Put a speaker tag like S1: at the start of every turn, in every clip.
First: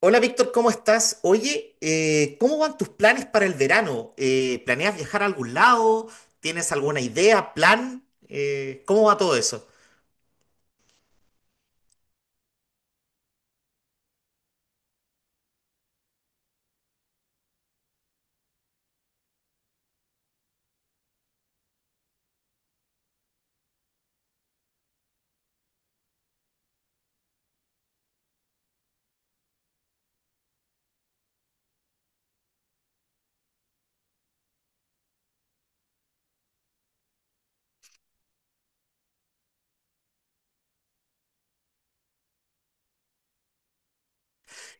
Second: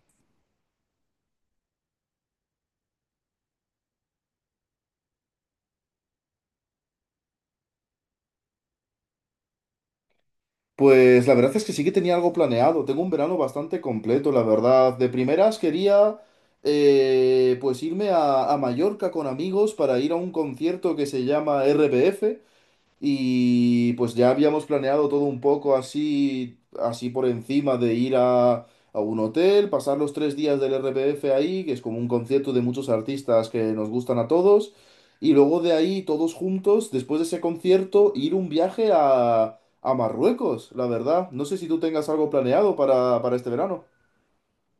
S1: Hola Víctor, ¿cómo estás? Oye, ¿cómo van tus planes para el verano? ¿Planeas viajar a algún lado? ¿Tienes alguna idea, plan? ¿Cómo va todo eso?
S2: Pues la verdad es que sí que tenía algo planeado. Tengo un verano bastante completo, la verdad. De primeras quería pues irme a Mallorca con amigos para ir a un concierto que se llama RBF. Y pues ya habíamos planeado todo un poco así, así por encima de ir a un hotel, pasar los 3 días del RPF ahí, que es como un concierto de muchos artistas que nos gustan a todos, y luego de ahí todos juntos, después de ese concierto, ir un viaje a, Marruecos, la verdad. No sé si tú tengas algo planeado para, este verano.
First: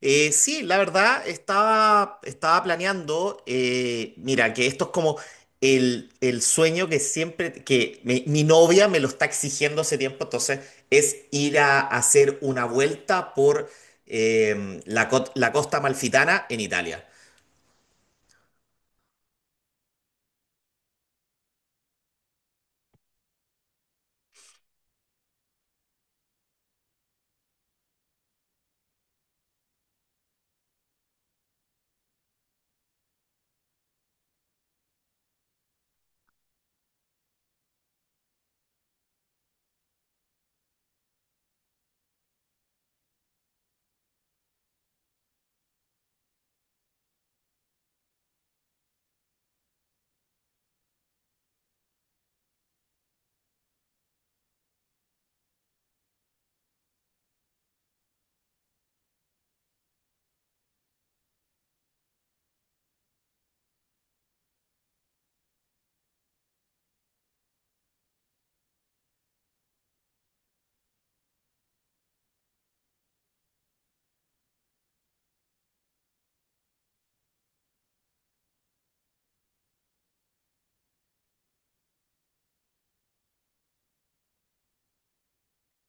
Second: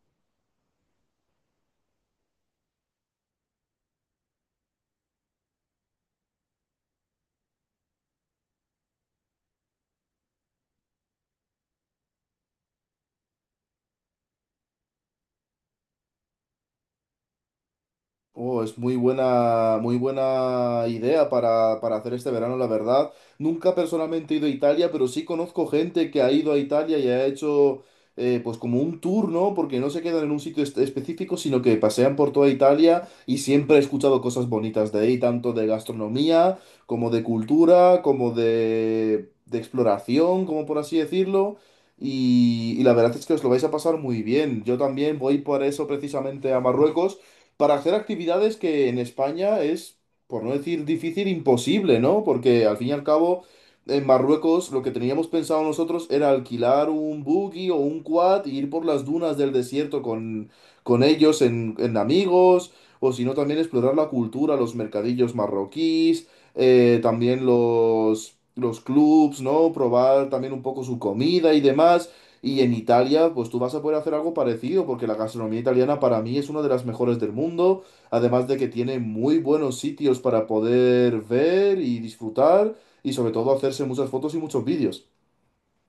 S1: Sí, la verdad, estaba planeando, mira, que esto es como el sueño que siempre, que mi novia me lo está exigiendo hace tiempo, entonces es ir a hacer una vuelta por la costa amalfitana en Italia.
S2: Oh, es muy buena idea para hacer este verano, la verdad. Nunca personalmente he ido a Italia, pero sí conozco gente que ha ido a Italia y ha hecho pues como un tour, ¿no? Porque no se quedan en un sitio específico, sino que pasean por toda Italia y siempre he escuchado cosas bonitas de ahí, tanto de gastronomía, como de cultura, como de exploración, como por así decirlo. Y la verdad es que os lo vais a pasar muy bien. Yo también voy por eso precisamente a Marruecos para hacer actividades que en España es, por no decir difícil, imposible, ¿no? Porque al fin y al cabo, en Marruecos lo que teníamos pensado nosotros era alquilar un buggy o un quad e ir por las dunas del desierto con, ellos en amigos, o si no también explorar la cultura, los mercadillos marroquíes, también los clubs, ¿no? Probar también un poco su comida y demás. Y en Italia, pues tú vas a poder hacer algo parecido, porque la gastronomía italiana para mí es una de las mejores del mundo, además de que tiene muy buenos sitios para poder ver y disfrutar, y sobre todo hacerse muchas fotos y muchos vídeos.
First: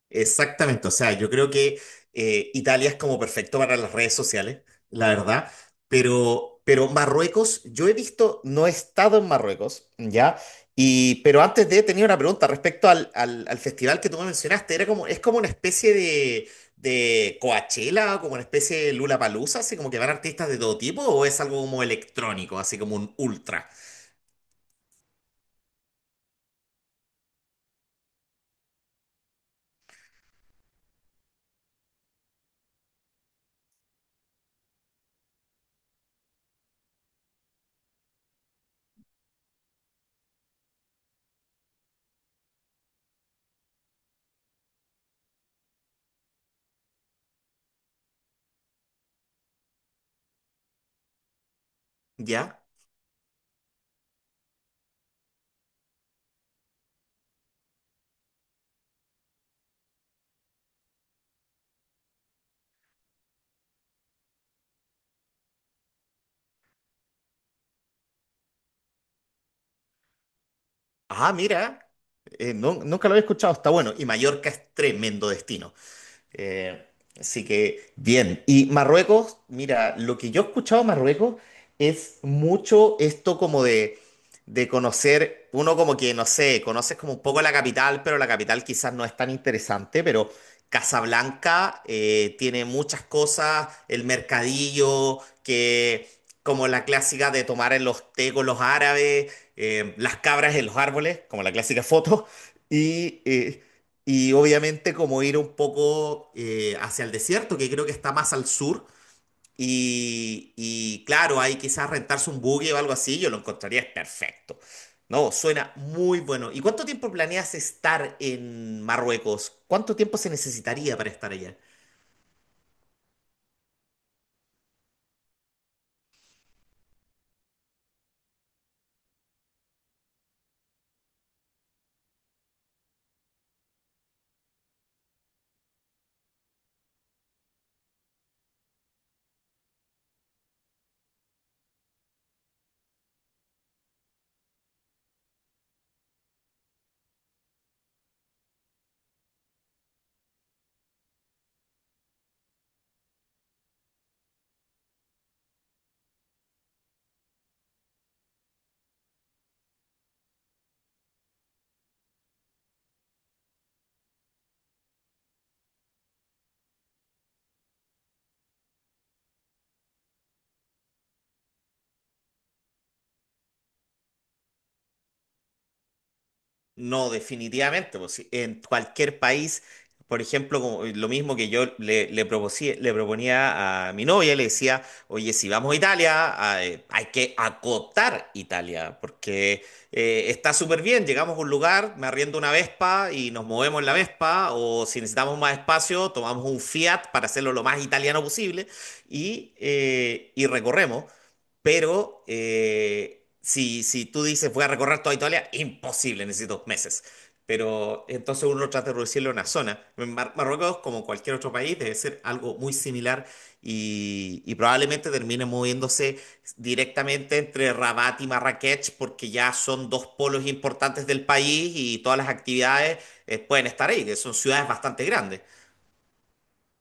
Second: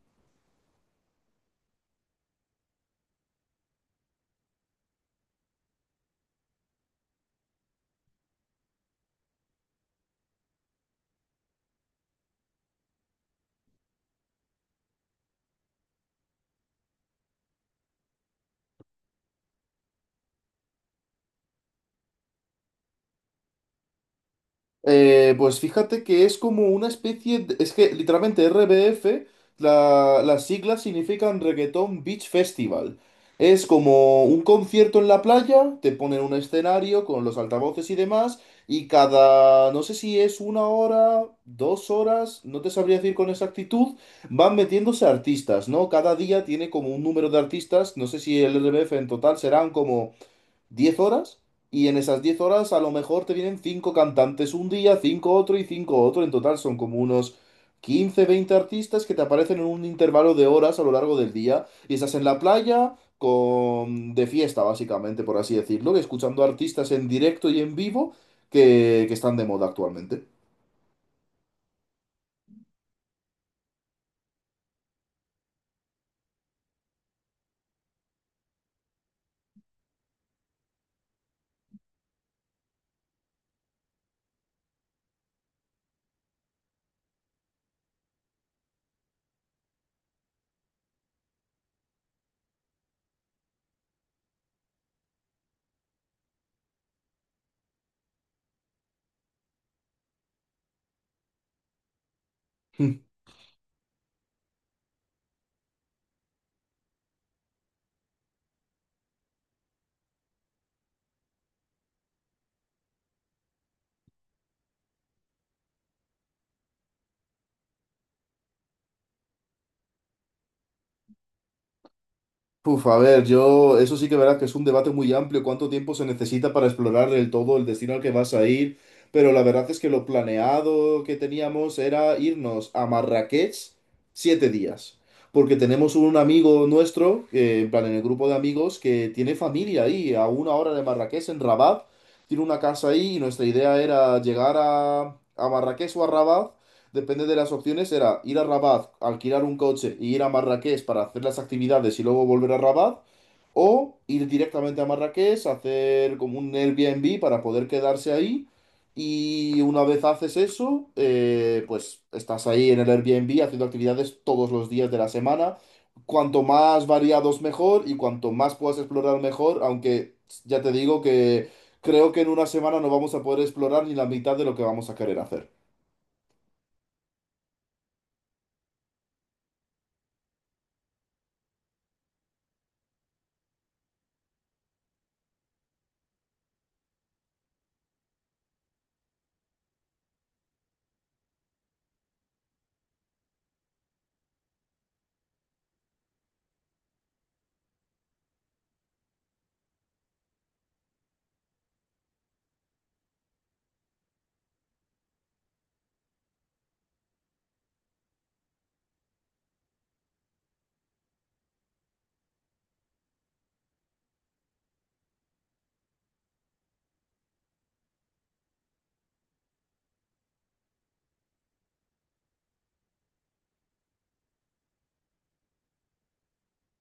S1: Exactamente, o sea, yo creo que Italia es como perfecto para las redes sociales, la verdad, pero Marruecos, yo he visto, no he estado en Marruecos, ¿ya? Y, pero antes de, tenía una pregunta respecto al festival que tú me mencionaste, era como, es como una especie de Coachella, como una especie de Lollapalooza, así como que van artistas de todo tipo, o es algo como electrónico, así como un ultra,
S2: Pues fíjate que es como una especie es que literalmente RBF, las siglas significan Reggaeton Beach Festival. Es como un concierto en la playa, te ponen un escenario con los altavoces y demás, y cada, no sé si es una hora, 2 horas, no te sabría decir con exactitud, van metiéndose artistas, ¿no? Cada día tiene como un número de artistas, no sé si el RBF en total serán como 10 horas y en esas 10
S1: ¿ya?
S2: horas a lo mejor te vienen 5 cantantes un día, 5 otro y 5 otro. En total son como unos 15 20 artistas que te aparecen en un intervalo de horas a lo largo del día y estás en la playa con de fiesta básicamente, por así decirlo, escuchando artistas en directo y en vivo que, están de moda actualmente.
S1: Ah, mira, nunca lo había escuchado, está bueno, y Mallorca es tremendo destino. Eh, Así que bien. Y Marruecos, mira, lo que yo he escuchado de Marruecos es mucho esto como de conocer, uno como que, no sé, conoces como un poco la capital, pero la capital quizás no es tan interesante, pero Casablanca tiene muchas cosas, el mercadillo, que como la clásica de tomar en los té con los árabes, las cabras en los árboles, como la clásica foto. Y eh, y obviamente como ir un poco hacia el desierto, que creo que está más al sur. Y claro, ahí quizás rentarse un buggy o algo así, yo lo encontraría perfecto. No, suena muy bueno. ¿Y cuánto tiempo planeas estar en Marruecos? ¿Cuánto tiempo se necesitaría para estar allá?
S2: Uf, a ver, yo, eso sí que verás que es un debate muy amplio, cuánto tiempo se necesita para explorar del todo el destino al que vas a ir, pero la verdad es que lo planeado que teníamos era irnos a Marrakech 7 días, porque tenemos un amigo nuestro, que, en plan, en el grupo de amigos, que tiene familia ahí, a una hora de Marrakech, en Rabat, tiene una casa ahí, y nuestra idea era llegar a Marrakech o a Rabat depende de las opciones, era ir a Rabat, alquilar un coche y ir a Marrakech para hacer las actividades y luego volver a Rabat, o ir directamente a Marrakech, hacer como un Airbnb para poder quedarse ahí. Y una vez haces eso, pues estás ahí en el Airbnb haciendo actividades todos los días de la semana. Cuanto más variados mejor y cuanto más puedas explorar mejor, aunque ya te digo que creo que en una semana no vamos a poder explorar ni la mitad de lo que vamos a querer hacer.
S1: No, definitivamente, pues, sí, en cualquier país, por ejemplo, como, lo mismo que yo le proponía a mi novia, le decía, oye, si vamos a Italia, ah, hay que acotar Italia, porque está súper bien, llegamos a un lugar, me arriendo una Vespa y nos movemos en la Vespa, o si necesitamos más espacio, tomamos un Fiat para hacerlo lo más italiano posible y recorremos. Pero si tú dices voy a recorrer toda Italia, imposible, necesito meses. Pero entonces uno trata de reducirlo a una zona. En Marruecos, como cualquier otro país, debe ser algo muy similar y probablemente termine moviéndose directamente entre Rabat y Marrakech porque ya son dos polos importantes del país y todas las actividades pueden estar ahí, que son ciudades bastante grandes.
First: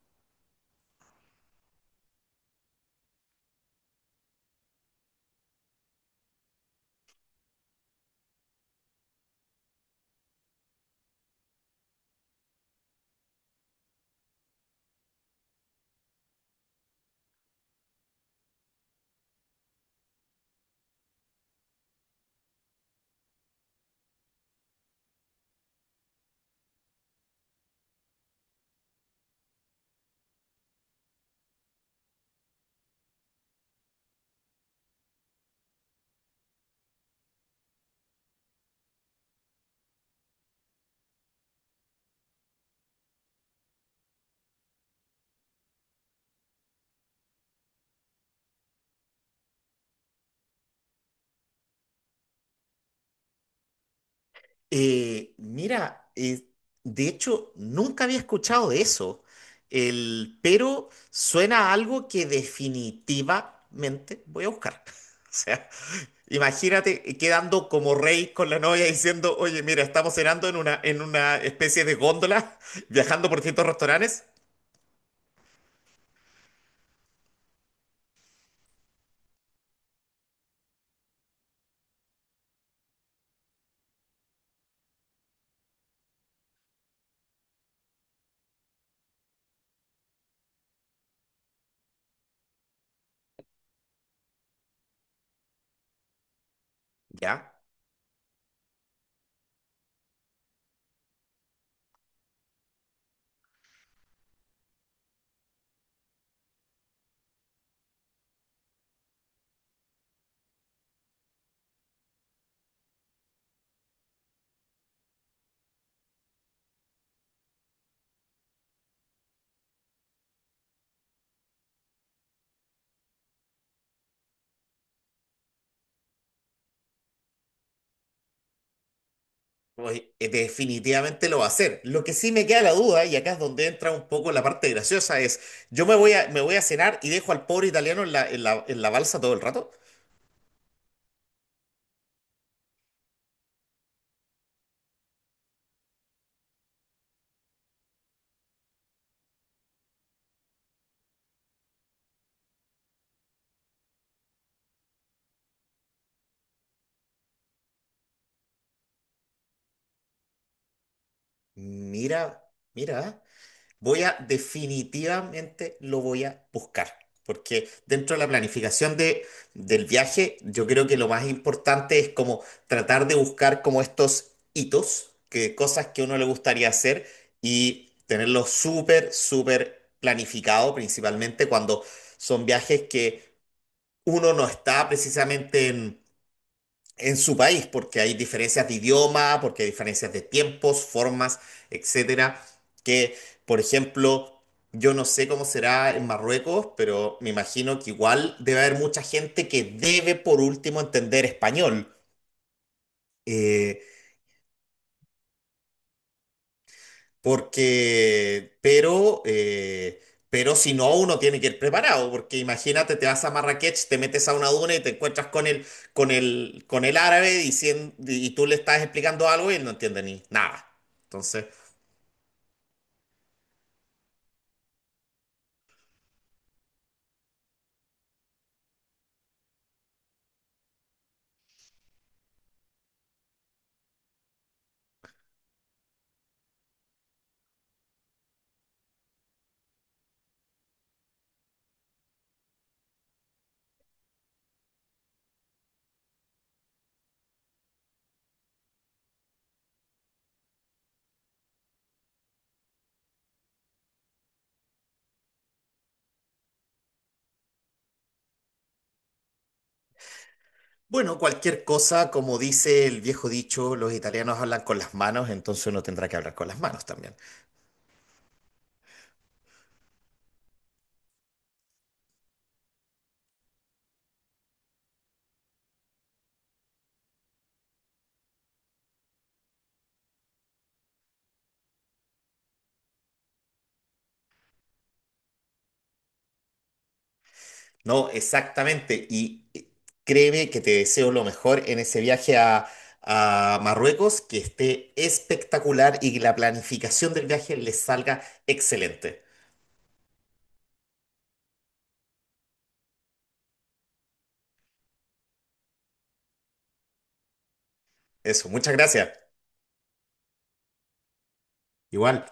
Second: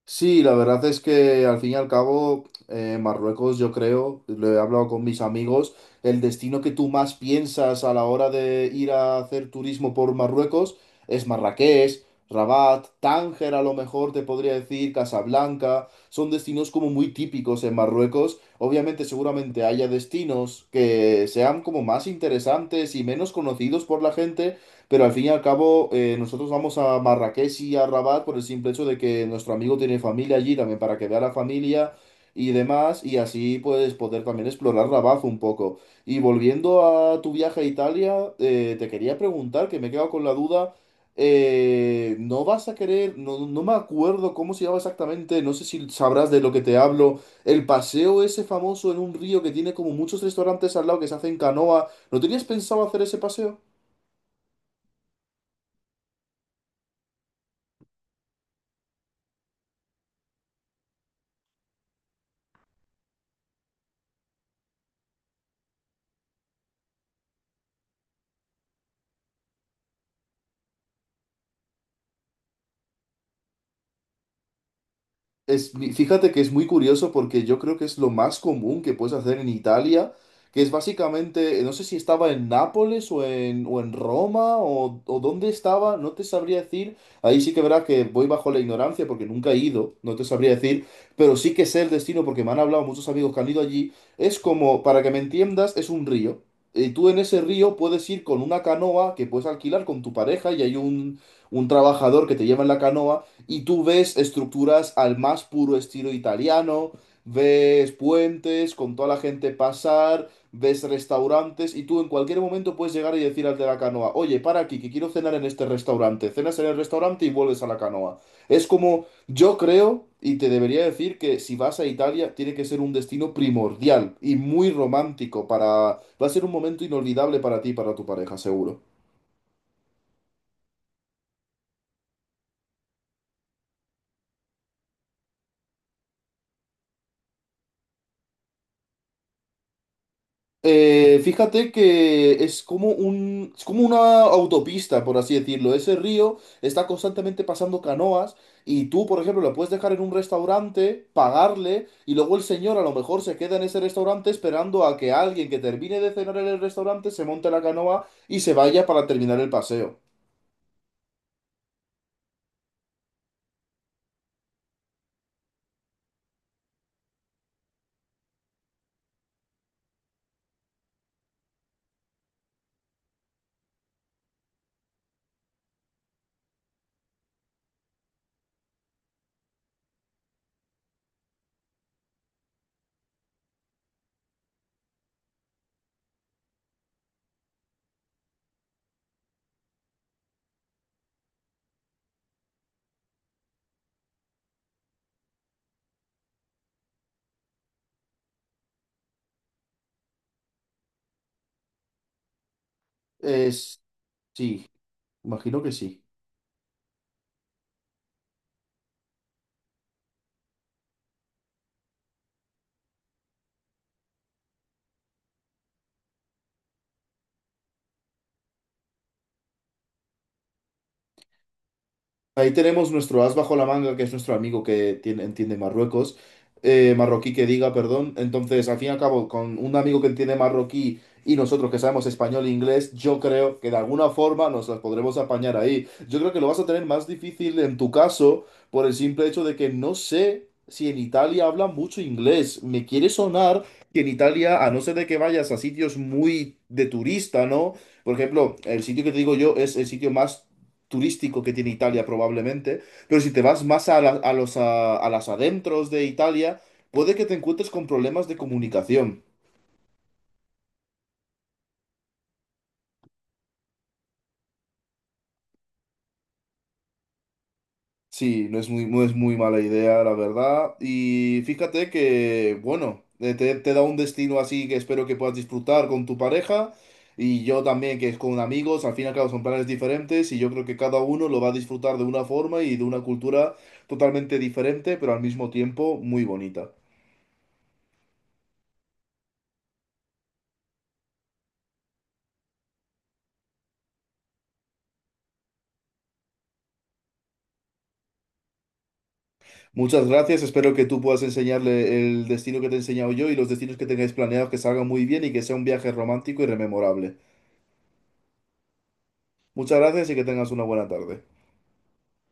S2: Sí, la verdad es que al fin y al cabo, Marruecos, yo creo, lo he hablado con mis amigos, el destino que tú más piensas a la hora de ir a hacer turismo por Marruecos es Marrakech, Rabat, Tánger a lo mejor te podría decir, Casablanca, son destinos como muy típicos en Marruecos. Obviamente, seguramente haya destinos que sean como más interesantes y menos conocidos por la gente, pero al fin y al cabo, nosotros vamos a Marrakech y a Rabat por el simple hecho de que nuestro amigo tiene familia allí también para que vea la familia y demás, y así pues poder también explorar Rabat un poco. Y volviendo a tu viaje a Italia, te quería preguntar, que me he quedado con la duda, ¿no vas a querer, no, no me acuerdo cómo se llama exactamente, no sé si sabrás de lo que te hablo, el paseo ese famoso en un río que tiene como muchos restaurantes al lado que se hace en canoa, ¿no tenías pensado hacer ese paseo?
S1: Mira, de hecho, nunca había escuchado de eso, pero suena a algo que definitivamente voy a buscar. O sea, imagínate quedando como rey con la novia diciendo, oye, mira, estamos cenando en una especie de góndola, viajando por distintos restaurantes.
S2: Es, fíjate que es muy curioso porque yo creo que es lo más común que puedes hacer en Italia, que es básicamente, no sé si estaba en Nápoles o en Roma o dónde estaba, no te sabría decir. Ahí sí que verás que voy bajo la ignorancia porque nunca he ido, no te sabría decir, pero sí que sé el destino porque me han hablado muchos amigos que han ido allí. Es como, para que me entiendas, es un río. Y tú en ese
S1: Ya.
S2: río puedes ir con una canoa que puedes alquilar con tu pareja y hay un, trabajador que te lleva en la canoa y tú ves estructuras al más puro estilo italiano, ves puentes con toda la gente pasar, ves restaurantes y tú en cualquier momento puedes llegar y decir al de la canoa, oye, para aquí, que quiero cenar en este restaurante, cenas en el restaurante y vuelves a la canoa. Es como, yo creo, y te debería decir que si vas a Italia, tiene que ser un destino primordial y muy romántico para. Va a ser un momento inolvidable para ti y para tu pareja, seguro.
S1: Pues definitivamente lo va a hacer. Lo que sí me queda la duda, y acá es donde entra un poco la parte graciosa, es, ¿yo me voy a cenar y dejo al pobre italiano en la, en la, en la balsa todo el rato?
S2: Fíjate que es como un, es como una autopista, por así decirlo. Ese río está constantemente pasando canoas y tú, por ejemplo, lo puedes dejar en un restaurante, pagarle y luego el señor a lo mejor se queda en ese restaurante esperando a que alguien que termine de cenar en el restaurante se monte la canoa y se vaya para terminar el paseo.
S1: Mira, mira. Voy a definitivamente lo voy a buscar, porque dentro de la planificación de, del viaje, yo creo que lo más importante es como tratar de buscar como estos hitos, que cosas que uno le gustaría hacer y tenerlo súper, súper planificado, principalmente cuando son viajes que uno no está precisamente en su país, porque hay diferencias de idioma, porque hay diferencias de tiempos, formas, etcétera, que, por ejemplo, yo no sé cómo será en Marruecos, pero me imagino que igual debe haber mucha gente que debe por último entender español.
S2: Es,
S1: Eh,
S2: sí, imagino que sí.
S1: Porque, pero si no, uno tiene que ir preparado, porque imagínate, te vas a Marrakech, te metes a una duna y te encuentras con el, con el árabe diciendo, y tú le estás explicando algo y él no entiende ni nada. Entonces,
S2: Ahí tenemos nuestro as bajo la manga, que es nuestro amigo que entiende Marruecos, marroquí que diga, perdón. Entonces, al fin y al cabo, con un amigo que entiende marroquí y nosotros que sabemos español e inglés, yo creo que de alguna forma nos las podremos apañar ahí. Yo creo que lo vas a tener más difícil en tu caso por el simple hecho de que no sé si en Italia hablan mucho inglés. Me quiere sonar que en Italia, a no ser de que vayas a sitios muy de turista, ¿no? Por ejemplo, el sitio que te digo yo es el sitio más turístico que tiene Italia probablemente, pero si te vas más a, la- a los, a las adentros de Italia, puede que te encuentres con problemas de comunicación.
S1: bueno, cualquier cosa, como dice el viejo dicho, los italianos hablan con las manos, entonces uno tendrá que hablar con las manos también.
S2: Sí, no es muy mala idea, la verdad. Y fíjate que, bueno, te da un destino así que espero que puedas disfrutar con tu pareja y yo también, que es con amigos, al fin y al cabo son planes diferentes y yo creo que cada uno lo va a disfrutar de una forma y de una cultura totalmente diferente, pero al mismo tiempo muy bonita.
S1: No, exactamente. Y créeme que te deseo lo mejor en ese viaje a Marruecos, que esté espectacular y que la planificación del viaje les salga excelente.
S2: Muchas gracias, espero que tú puedas enseñarle el destino que te he enseñado yo y los destinos que tengáis planeados que salgan muy bien y que sea un viaje romántico y rememorable.
S1: Eso, muchas gracias.
S2: Muchas gracias y que tengas una buena tarde.
S1: Igual.